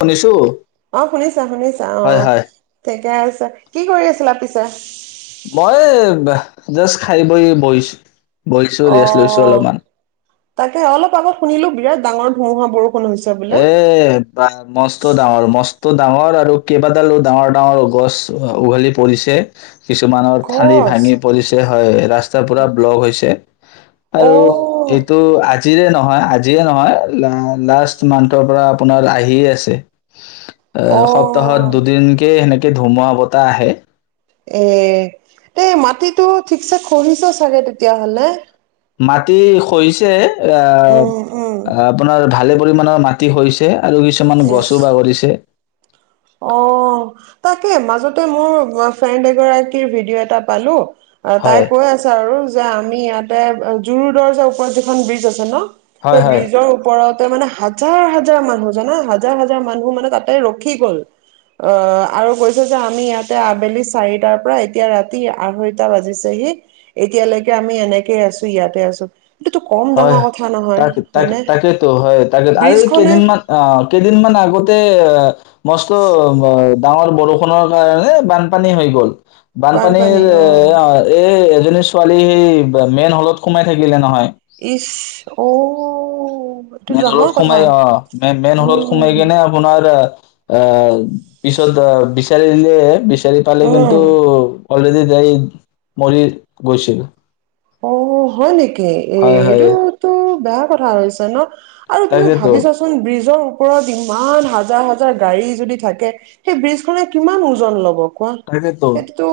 শুনিছো অ শুনিছা শুনিছা অ হয় হয় ঠিকে আছে কি কৰি আছিলা পিছ অহ ইচ মই জাষ্ট খাই বই বহিছো। বহিছো অ ৰেষ্ট লৈছো অলপমান তাকে অলপ আগত শুনিলো বিৰাট ডাঙৰ ধুমুহা বৰষুণ হৈছে বোলে এ বা মছট ডাঙৰ মছ ত' ডাঙৰ আৰু কেইবাদালো ডাঙৰ ডাঙৰ গছ উঘালি পৰিছে। কিছুমানৰ ঠালি কচ ভাঙি পৰিছে হয় ৰাস্তা পুৰা ব্লক হৈছে অ আৰু এইটো আজিৰে নহয় আজিয়ে নহয় লা লাষ্ট কিছুমান্তৰ পৰা আপোনাৰ আহিয়ে আছে এ অ সপ্তাহত দুদিন কে হেনেকে ধুমুহা বতাহ আহে এ এই মাটিতটো ঠিকছে খহিছে চাগে তেতিয়াহলে? মাটি খহিছে এইয়া উম উম আপোনাৰ ভালে পৰিমাণৰ মাটি হৈছে আৰু কিছুমান এ গছো বাগৰিছে। অ তাকে মাজতে মোৰ এই ফ্ৰেণ্ড এগৰাকীৰ ভিডিঅ' এটা পালোঁ। অ হয় তাই কৈ আছে আৰু, যে আমি ইয়াতে জুৰু দৰ্জৰ ওপৰত যিখন ব্ৰিজ আছে ন? হয় সেই হয় ব্ৰিজৰ ওপৰত, তাতে মানে হাজাৰ হাজাৰ মানুহ, জানা হাজাৰ হাজাৰ মানুহ মানে তাতে ৰখি গ'ল। অ আৰু কৈছে যে আমি ইয়াতে আবেলি চাৰিটাৰ পৰা এতিয়া ৰাতি আঢ়ৈটা বাজিছেহি এতিয়ালৈকে আমি এনেকেই আছো ইয়াতে আছোঁ। হয় তাক তাক তাকেতো, হয়, তাকে আৰু এই ব্ৰিজখনে কেইদিনমান অ কেইদিনমান আগত তে, মস্কো, এই ডাঙৰ বৰষুণৰ কাৰণে বানপানী হৈ গ'ল। বানপানীৰ, এ অ এই এজনী ছোৱালী মেইন হলত সোমাই থাকিলে নহয়। ইঈছ্, অঔ মেজৰত সোমাই অ, মেইন মেইন হ'লত সোমাই উম কিনে আপোনাৰ, অ, পিছত অ বিচাৰি দিলে। বিছ বিচাৰি পালে কিন্তু উম। অলৰেডি তাই মৰি গৈছিল। অ হয় নেকি? হয় হয় এইটোতো বেয়া কথা হৈছে ন! আৰু তুমি তাকেতো ভাবিছোৱা চোন, ব্ৰিজৰ [unintelligible] ইমান হাজাৰ হাজাৰ গাড়ী যদি থাকে, সেই ব্ৰিজ খনে কিমান ওজন ল'ব কোৱা? তাকেতো সেইটোতো,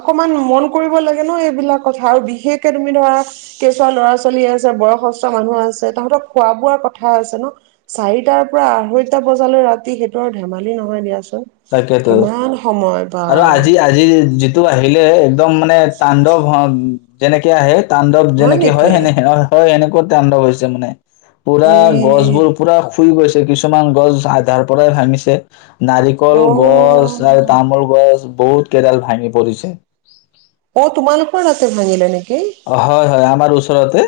অকমান মন কৰিব লাগে ন এইবিলাক কথা। আৰু বিশে শেষকে তুমি ধৰা কেঁচুৱা ল'ৰা ছোৱালী আছে, বয়সস্থ মানুহ আছে, তাহঁতক খোৱা বোৱা কথা আছে ন। চাৰিটাৰ পৰা আঢ়ৈটা বজালৈ ৰাতি সেইটো আৰু ধেমালি নহয় দিয়াচোন। তাকেইতো। কিমান সময় বা আৰু আজি আজি টো আহিলে একদম মানে তান্ডব যেনেকে আহে, তাণ্ডৱ যেনেকে হয়, সেনে হয়, সেনে কৈ তাণ্ডৱ হৈছে মানে। পুৰা এ গছ বোৰ পুৰা শুই গৈছে, কিছুমান গছ আধাৰ পৰাই ভাঙিছে, না কল গছ আৰু অ তামোল গছ, বহুত কেইডাল ভাঙি পৰিছে। অ', তোমালোকৰ তাতে ভাঙিলে নেকি? অ', হয়, হয় আমাৰ ওচৰতে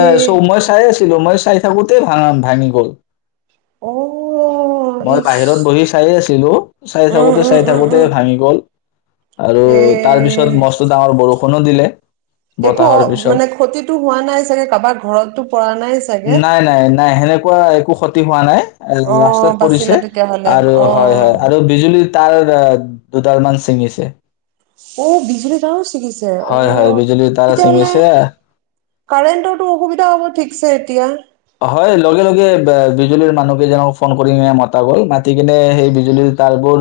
এ চৌ মই চাই আছো। মই চাই থাকোতে ভাঙা ভাঙি গ'ল। অ মই ইচ বাহিৰত বহি চায়ে আছিলো চাই উম থাকোতে উম চাই উম থাকোতে উম ভাঙি গ'ল। আৰু এ তাৰ পিছত মস্ত ডাঙৰ বৰষুণ কোনো দিলে। একো বতাহৰ পিছত মানে ক্ষতিতটো হোৱা নাই চাগে কাবাৰ ঘৰতটো পৰা নাই চাগে নাই নাই নাই সেনেকুৱা একো ক্ষতি হোৱা নাই। অ ৰাস্তাত বাচিলা পৰিছে তেতিয়াহ'লে আৰু অ হয়, হয় আৰু বিজুলী তাৰ দুডালমান ছিঙিছে। অ বিজুলী তাৰো হয়, হয় বিজুলীৰ তাৰো চিঙিছে। কাৰেণ্টৰটো অসুবিধা হ'ব ঠিকছে এতিয়া হয় লগে- লগে বিজুলীৰ মানুহ কেইজনক ফোন কৰিনে মতা গ'ল মাতি পিনে সেই বিজুলীৰ তাৰবোৰ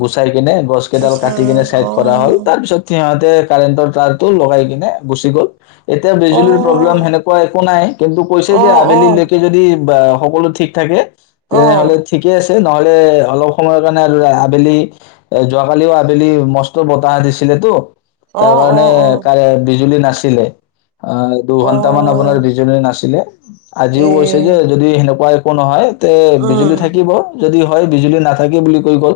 গুচাই কিনে গছ কেইডাল বুইছা কাটি কেনে চাইড অ কৰা হ'ল তাৰ পিছত সিহঁতে কাৰেণ্টৰ তাৰটো লগাই কিনে গুচি গ'ল। এতিয়া অ বিজুলীৰ প্ৰব্লেম সেনেকুৱা একো নাই। কিন্তু কৈছে অ যে অ আবেলিলৈকে যদি বা সকলো ঠিক থাকে। অ তেনেহ'লে ঠিকে আছিল। নহলে অলপ সময়ৰ কাৰণে আৰু আবেলি এ যোৱাকালিও আবেলি মস্ত বতাহ দিছিলেটো অ তাৰ অ কাৰণে কাৰে বিজুলী নাচ আছিলে। অ', দুঘন্টা মান আপোনাৰ বিজুলী না ছিলে। আজিও কৈছে এ যে যদি সেনেকুৱা একো নহয়। তে বিজুলী উম, থাকিব যদি হয় বিজুলী নাথাকে বুলি কৈ গ'ল।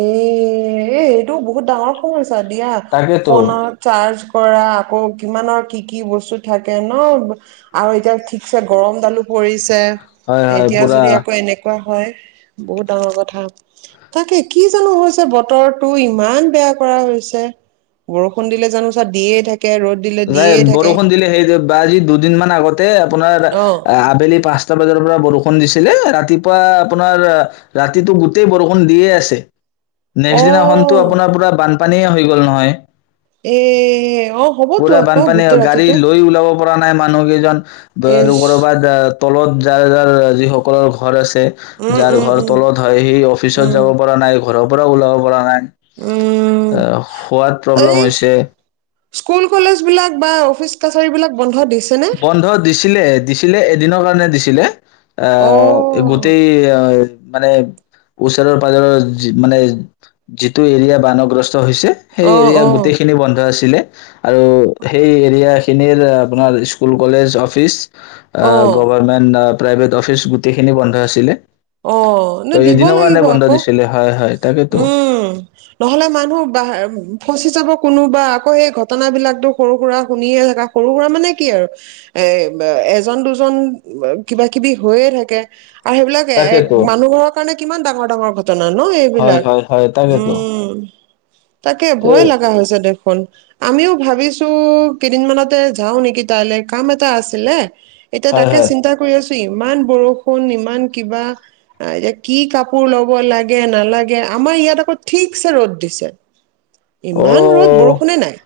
এ-এ এইটো বহুত ডাঙৰ সোন হৈছে। দিয়া তাকেতো ফোনত চাৰ্জ কৰা আকৌ কিমানৰ কি, কি বস্তু থাকে ন আৰু এতিয়া ঠিকছে গৰম ডালো পৰিছে। হয় হয় এতিয়া পুৰা যদি আকৌ এনেকুৱা হয় বহুত ডাঙৰ কথা তাকে কি জানো হৈছে বতৰ টো ইমান বেয়া কৰা হৈছে বৰষুণ দিলে জানো চা দিয়ে থাকে ৰ'দ দিলে দিয়ে নাই থাকে বৰষুণ দিলে সেই যে বা আজি দুদিন মমান আগত আপোনাৰ অ। আবেলি প বাৰৰ পৰা বৰষুণ দিছিলে ৰাতিপুৱা আপোনাৰ ৰাতিটো গোটেই বৰষুণ দিয়ে আছে অ নেক্স দিনাখন আপোনাৰ পৰা পানীয়ে হৈ গ'ল নহয় এ অ হ'বতো পুৰা আকৌ গোটেই বানপানীয়ে গাড়ী ৰাতিটো। লৈ ওলাব পৰা নাই মানুহ কেইজন আৰু ইচ কৰবাত তলত যাৰ যাৰ যিসকলৰ ঘৰ আছে উম যাৰ উম ঘৰ উম তলত হয় সি অফিচত উম। যাব পৰা নাই ঘৰৰ পৰা ওলাব পৰা হয় উম, এ সোৱাদ এই প্ৰব্লেম হৈছে স্কুল কলেজ বিলাক বা অফিচ কাচাৰী বিলাক বন্ধ দি বন্ধ দিছিলে দিছিলে এদিনৰ কাৰণে দিছিলে আহ অ', গোটেই আহ মানে ওচৰৰ পাজৰৰ মানে যিটো এৰিয়া বানগ্ৰস্ত সেই অ', এৰিয়া অ', গোটেইখিনি বন্ধ আছিলে আৰু সেই এৰিয়া খিনিৰ আপোনাৰ স্কুল কলেজ অফিচ অ', গভমেণ্ট ন প্ৰাইভেট অফিচ গোটেইখিনি বন্ধ আছিলে অ ন ত দিব এদিনৰ কাৰণে লাগিব বন্ধ আকৌ দিছিলে হয় হয় তাকেতো উম নহলে মানুহ ব ফচি যাব কোনোবা আকৌ সেই ঘটনাবলাকো সৰু সুৰা শুনিয়ে থাককা সৰু সুৰা মানে কি আৰু এ এজন দুজন কিবা কিবি হৈয়ে থাকে আৰু াকে তাকেতো মানুহোৰৰ কাৰণে কিমান ডাঙৰ ডাঙৰ ঘটনা ন হয় এইবিলাক হয় হয় তাকেতো উম তাকে তে ভয় লগা হৈছে দেখ আমিও ভাবিছো কেইদিনমানানতে যাও নেকি তাইলৈ কাম এটা আছিলে এতিয়া হয় তাকে হয় চিন্তা কৰি আছো ইমান বৰষুণ ইমান কিবা এ কি কাপোৰ ল'ব লাগে নালাগে আমাৰ ইয়াত আকৌ ঠিকছে ৰ'দ দিছে অ ইমান ৰত বৰষুণে নাই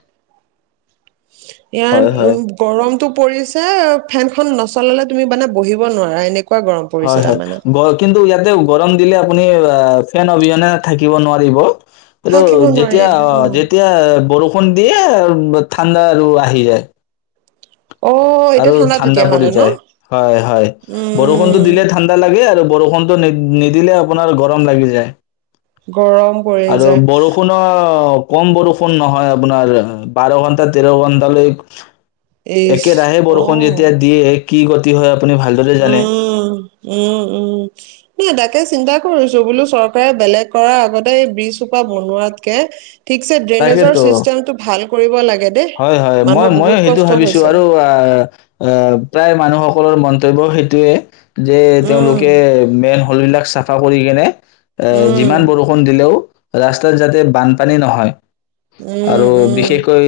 হয় হয় ইয়াৰ গৰমটো পৰিছে ফেনখন নচলালে তুমি মানে বহিব নোৱাৰা এনেকুৱা গৰম পৰিছে হয় হয় তাৰমানে গ কিন্তু ইয়াতে গৰম দিলে আপুনি অ ফেন অবিহনে থাকিব নোৱাৰিব এইটো থাকিব নোৱাৰি যেতিয়া অ যেতিয়া বৰষুণ দে আৰ ঠাণ্ডা আৰু আহি যায় অ এতিয়া আৰু ঠাণ্ডা পৰি তেতিয়াহ'লে ন যায় হয় হয় বৰষুণতটো উম দিলে ঠাণ্ডা লাগে আৰু বৰষুণটো নিদিলে আপোনাৰ গৰম লাগি যায় গৰম পৰি আৰু যায় বৰষুণৰ কম বৰষুণ নহয় আপোনাৰ বাৰ ঘন্টা তেৰ ঘন্টালৈ ইচ একেৰাহে বৰষুণ অ', যেতিয়া দিয়ে কি গতি হয় আপুনি ভালদৰে জানে উম উম উম নাই তাকে চিন্তা কৰিছো বোলো চৰকাৰে বেলেগ কৰাৰ আগতে এই ব্ৰিচ সোপা বনোৱাতকে ঠিকছে ড্ৰেইনেজৰ তাকেতো ছিষ্টেমটো ভাল কৰিব লাগে দেই। হয় হয় মই মানুহৰ ময়ো বহুত সেইটো কষ্ট ভাবিছো হৈছে। আৰু আহ প্ৰায় মানুহক সকলৰ মন্তব্য সেইটোৱে যে উম, তেওঁলোকে মেন হলবিলাক চাফা কৰি কেনে এ উম, যিমান বৰষুণ দিলেও ৰাস্তাত যাতে বানপানী নহয় উম, আৰু উম, বিশেষকৈ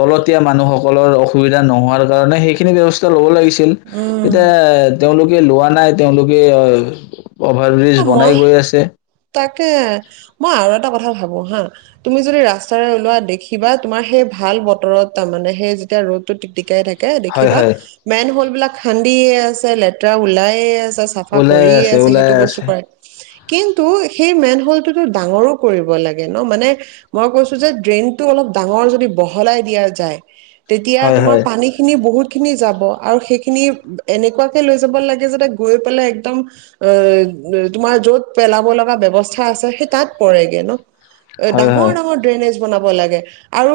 তলতিযা মানুসকলৰ অসুবিধা নহ কাৰণে সেইখিনি ব্যৱস্থাৰ ল লাগি উম। এতিয়া তেওঁলোক লোৱা নাই তেওঁলোকে অ অভাৰ ব্ৰীজ অ', বনাই মই গৈ আছে তাকে মই আৰু এটা কথা ভাবো হা তুমি যদি ৰাস্তাৰে ওলোৱা দেখিবা তোমাৰ সেই ভাল বতৰত তাৰ মানে সেই যেতিয়া ৰ'দ টো টিকটিকাই থাকে এ হয় দেখিবা হয় মেন হল বিলাক দি আছে লেতেৰা ওলায়েই আ চাফা ওলাই কৰি আছে ওলাই সেইটো বস্তু আছে কৰে কিন তু সেই মেন হলটোতো ডাঙৰো কৰিব লাগে ন মানে মই কৈছো যে ড্ৰেইনটো অলপ ডাঙৰ যদি বহলাই দিয়া যায় তেতিয়া হয় তোমাৰ হয় পানীখিনি বহুত কেনি যাব আৰু সেইখিনি এনেকুৱাকে লৈ যাব লাগে যাতে গৈ পেলাই একদম তোমাৰ য'ত পেলাব লগা ব্যৱস্থা আছে সেই তাত পৰেগে ন হয় হয় ডাঙৰ ডাঙৰ ড্ৰেনেজ বনাব লাগে আৰু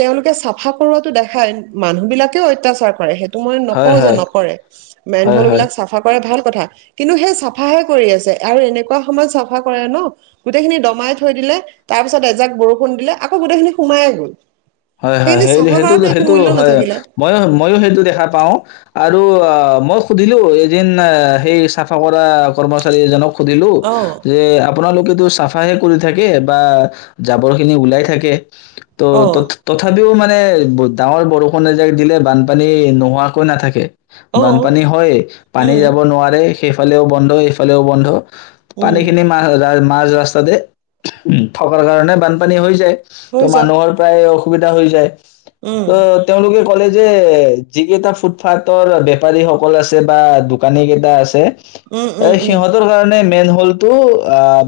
তেওঁলোকে চাফা কৰোৱটো দেখায় মানুহ বিলাকেও অত্যাচাৰ কৰে সে তো মই হয় নকওঁ যে হয় নকৰে মেইন হয় ভল হয় বিলাক চাফা কৰে ভাল কথা কিন্তু সেই চাফাহে কৰি আছে আৰু এনে এনেকুৱা সময়ত চাফা কৰে ন গোটেইখিনি দমাই থৈ দিলে তাৰ পিছত এজাক বৰষুণ দিলে আকৌ গোটেইখিনি সোমাই গ'ল হয় হয় সেইখিনি সেই চাফা সেইটো কৰাটো একো সেইটো মূল্য হয় নাথাকিলে। মইয়ো মইয়ো সেইটো দেখা পাও আৰু আ মই সুধিলোঁ এদিন সেই চাফা কৰা কৰ্মচাৰী এজনক সুধিলো অ', যে আপোনালোকেতো চাফ চাফাহে কৰি থাকে বা জাবৰ খিনি গোলাই থাকে ত তত অ', তথাপিও মানে ডাঙৰ বৰষুণ এজাক দিলে বানপানী নোহোৱাকৈ নাথাকে অ', বানপানী হৈ পানী উম, যাব নোৱাৰে। সেইফালেও বন্ধ এইফালেও বন্ধ পানী উম, খিনি মা [inaudible] মাজ ৰাস্তাতে থকাৰ কাৰণে বানপানী হৈ যায় হৈ ত' যায়। মানুহৰ প্ৰায় সুবিধা হৈ যায় উম, ও তেওঁলোকে ক'লে যে যি কেইটা ফুটপাথৰ বেপাৰী সকল আছে বা দোকানী কেইটা আছে উম, এ উম, উম, সিহঁতৰ কাৰণে মেইন হলটো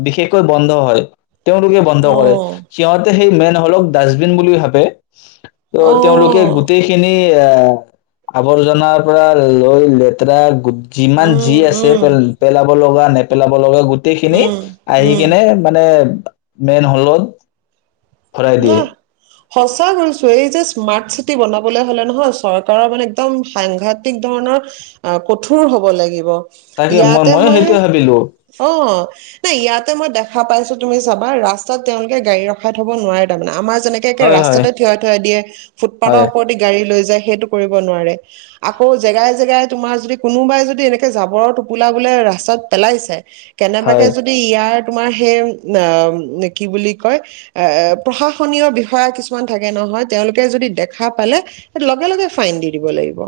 বিশেষকৈ বন্ধ হয় তেওঁলোকে বন্ধ কৰে অ', সিহঁতে সেই মেন হ'ওক ডাষ্টবিন বুলি ভাবে ত [inaudible] ত তেওঁলোকে অ', গোটেইখিনি এ আৱৰ্জনাৰ পৰা লৈ লেতেৰা [unintelligible] যিমান যি উম, আছে উম, পেলাব লগা নে পেলাব লগা গ গোটেই খিনি উম, আহি উম, কিনে মানে মেইন হলত খুৰাই দিয়ে নাহ সঁচা কৈছো এই যে স্মাৰ্ট চিটি বনাবলে হ'লে নহয় চৰকাৰৰ মানে একদম সাংঘাতিক ধৰণৰ কঠোৰ হ'ব লাগিব তাকে ইয়াতে ময়ো মই সেইটোৱে ভাবিলো অ নাই ইয়াতে মই দেখ দেখা পাইছোঁ তুমি চাবা ৰাস্তাত তেওঁলোকে গাড়ী ৰখা থব নোৱাৰে তাৰ মানে আম যেনেকে হয় হয় ৰাস্তাতে থিয়াই থৈই দিয় ফুটফাথৰ হয় ওপৰেদি গাড়ী লৈ যায়। সেইটো কৰিব নোৱাৰে আকৌ জেগাই জেগাই তোমাৰ যদি কোনোবাই যদি এনেকে জাঁবৰৰ টোপোলা বোলে ৰাস্তাত পেলাইছে হয় কেনেবাকে যদি ইয়াৰ তোমাৰ সেই অ কি বুলি কয় প্ৰশাসনীয় বিষয়া কিছুমান থাকে নহয় তেওঁলোকে যদি দেখা পালে লগে লগে ফাইন দি দিব লাগিব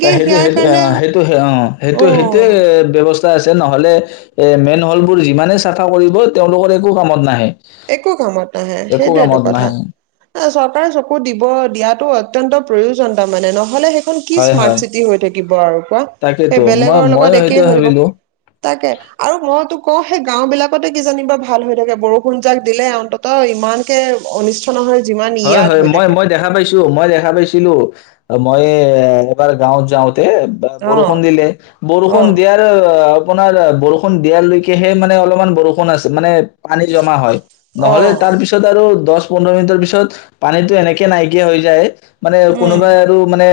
ত সেইটো ইয়াৰ সেইটো অ কাৰণে সেইটো অ সেইটো সেইটো অ ব্যয়ৱস্থা আছে তে নহ'লে এ মেইন হ'ল বোৰ ইমানে চাফা কৰিব তেওঁলোকৰ একো কামত নাহে। একো কামত নাহে একো সেইটোটো কামত কথা নাহে চব চকু দিব দিয়াটো অত্যন্ত প্ৰয়োজনতাৰ মানে নহ'লে কি হয় স্মাৰট হয় চি হৈ থাকিব আৰু কোৱা সেই তাকেতো মই বেলেগৰ লগত ময়ো একেই সেইটোৱে হৈ থাক ভাবিলো তাকে আৰু মই কওঁ সেই গাওঁ বিলাকতে কিজানিব বা ভাল হৈ থাকে বৰষু বৰষূণ যাক দিলে অন্তত ইমানকে অনিষ্ট নহয় যিমান হয় ইয়াত হয় হৈ মই থাকে। মই দেখা পাইছোঁ মই ভাবিছিলোঁ মই এ এবাৰ গাঁৱত যাওঁ তে বা বৰষুণ অ', দিলে বৰষুণ দিয়াৰ অ আপোনাৰ বৰষুণ দিয়ালৈকেহে মানে অলপমান বৰষুণ আছে মানে পানী জমা হয় নহ'লে অ', তাৰ পিছত আৰু দহ পোধৰ মিনিটৰ পিছত পানীতো এনেকে নাইকিয়া হৈ যায় মানে উম, কোনোবাই আৰু মানে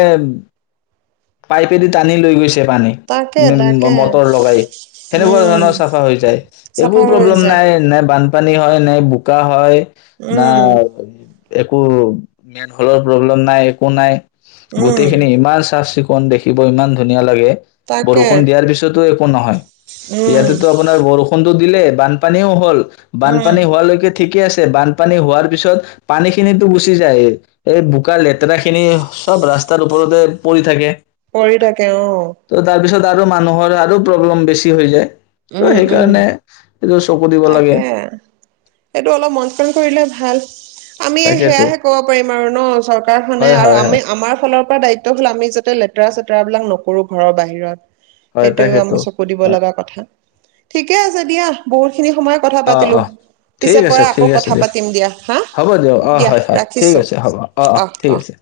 পাইপেদি টানি লৈ গৈছে পানী তাকে উ তাকে মটৰ লগাই সেনেকুৱা উম, জানা চাফা হৈ যায় একো চাফা হৈ প্ৰবলেম যায়। নাই বান‌ ব পানী হয় নাই বোকা হয় ন উম, একো মন হলৰ প্ৰব্লেম নাই একো নাই গোটেই উম, খিনি ইমান চাফ চিকুণ কণ দেখিব ইমান ধুনীয়া লাগে তাকে বৰষুণ দিয়াৰ পিছতো একো নহয় উম, ইয়াতেতো আপোনাৰ বৰষুণ টো দিলে বানপানীও হ'ল বানপানী উম। হোৱালৈকে ঠিকে আছে বানপানী হোৱাৰ পিছত পানী খিনিতো গুচি যায় এই বোকা লেতেৰা খিনি সব ৰাস্তাৰ ওপৰতে পৰি থাকে পঢ়ি থাকে অ ত' তাৰপিছত আৰু মানুহৰ আৰু প্ৰব্লেম বেছি হৈ যায় ত উম, উম। সেইকাৰণে চকু দিব লাগে তাকে এইটো অলপ মন কন কৰিলে ভাল উ আমি তাকেতো সেয়াহে ক'ব পাৰিম আৰু ন চৰকাৰখনে হয় আৰু হয় আমি হয় আমাৰ ফালৰ পৰা দায়িত্ব হ'ল আমি যাতে লেতেৰা চেতেৰাবলাক নকো সৰু ঘৰৰ বাহিৰত হয় সেইটোও আমি তাকেতো চকু দিব হয় লগা কথা ঠিকে আছে দিয়া বহুত সখিনি সময়ত কথা অ পাতিলো অ ঠিক পিছে আছে পৰা আকৌ ঠিক আছে কথা দিয়ক পাতিম দিয়া হা হ'ব দিয়ক অ দিয়া হয় হয় ঠিক ৰাখিছো আছে হ'ব অ অ আহ ঠিক আহ আছে